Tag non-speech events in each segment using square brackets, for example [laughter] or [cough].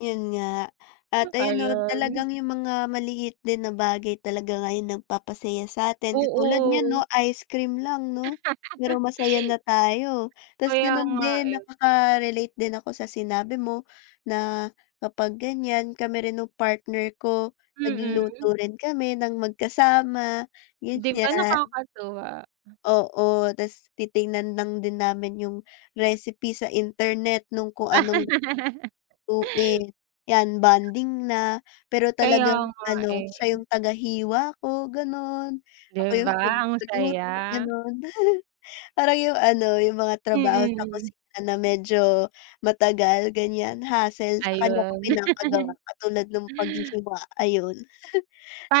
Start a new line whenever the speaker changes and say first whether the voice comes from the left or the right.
left: Yun nga. At ayun no
right: Ayun.
left: talagang yung mga maliit din na bagay talaga nga yung nagpapasaya sa'tin. Katulad niyan no
right: Oo.
left: ice cream lang no? Pero masaya
right: [laughs]
left: na tayo. Tas
right: Kaya
left: ganun
right: nga
left: din
right: eh.
left: nakaka-relate din ako sa sinabi mo na kapag ganyan, kami rin nung partner ko
right: Mm.
left: nagluluto rin kami ng magkasama
right: Di ba
left: ganyan.
right: nakakatuwa?
left: Oo, tas titingnan lang din namin yung recipe sa internet nung kung anong
right: [laughs]
left: lutuin, yan bonding na. Pero
right: Kaya
left: talagang
right: nga
left: ano
right: eh.
left: siya yung tagahiwa ko ganon,
right: Di
left: ako yung
right: ba ang saya?
left: nagluluto ganun. [chuckles] Parang yung ano yung mga trabaho sa
right: Mm.
left: kusina na medyo matagal ganyan, hassle, sakanya ko
right: Ayun.
left: pinapagawa.
right: [chuckles]
left: Katulad nung paghihiwa, ayun. [chuckles]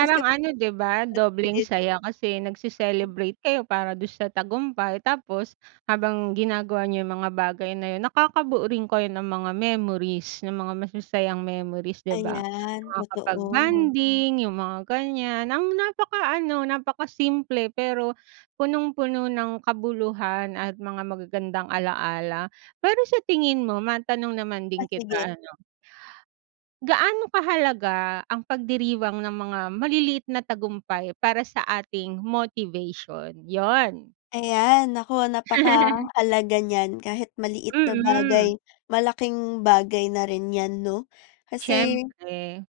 left: Tas ganun
right: ano di ba? Dobleng
left: bonding.
right: saya. Kasi nagce-celebrate kayo para dun sa tagumpay, tapos habang ginagawa niyo yung mga bagay na yun nakakabuo rin kayo ng mga memories ng mga masasayang memories di ba?
left: Ayan,
right: Makakapag
left: totoo.
right: bonding, yung mga ganyan. Ang napakaano, napaka simple pero punong-puno ng kabuluhan at mga magagandang ala-ala, pero sa tingin mo matanong naman
left: Ah,
right: din
left: sige.
right: kita ano. Gaano kahalaga ang pagdiriwang ng mga maliliit na tagumpay para sa ating motivation? Yun!
left: Ayan naku,
right: [laughs]
left: napakahalaga nyan kahit maliit na
right: Mm.
left: bagay. Malaking bagay na rin yan no kasi.
right: Siyempre.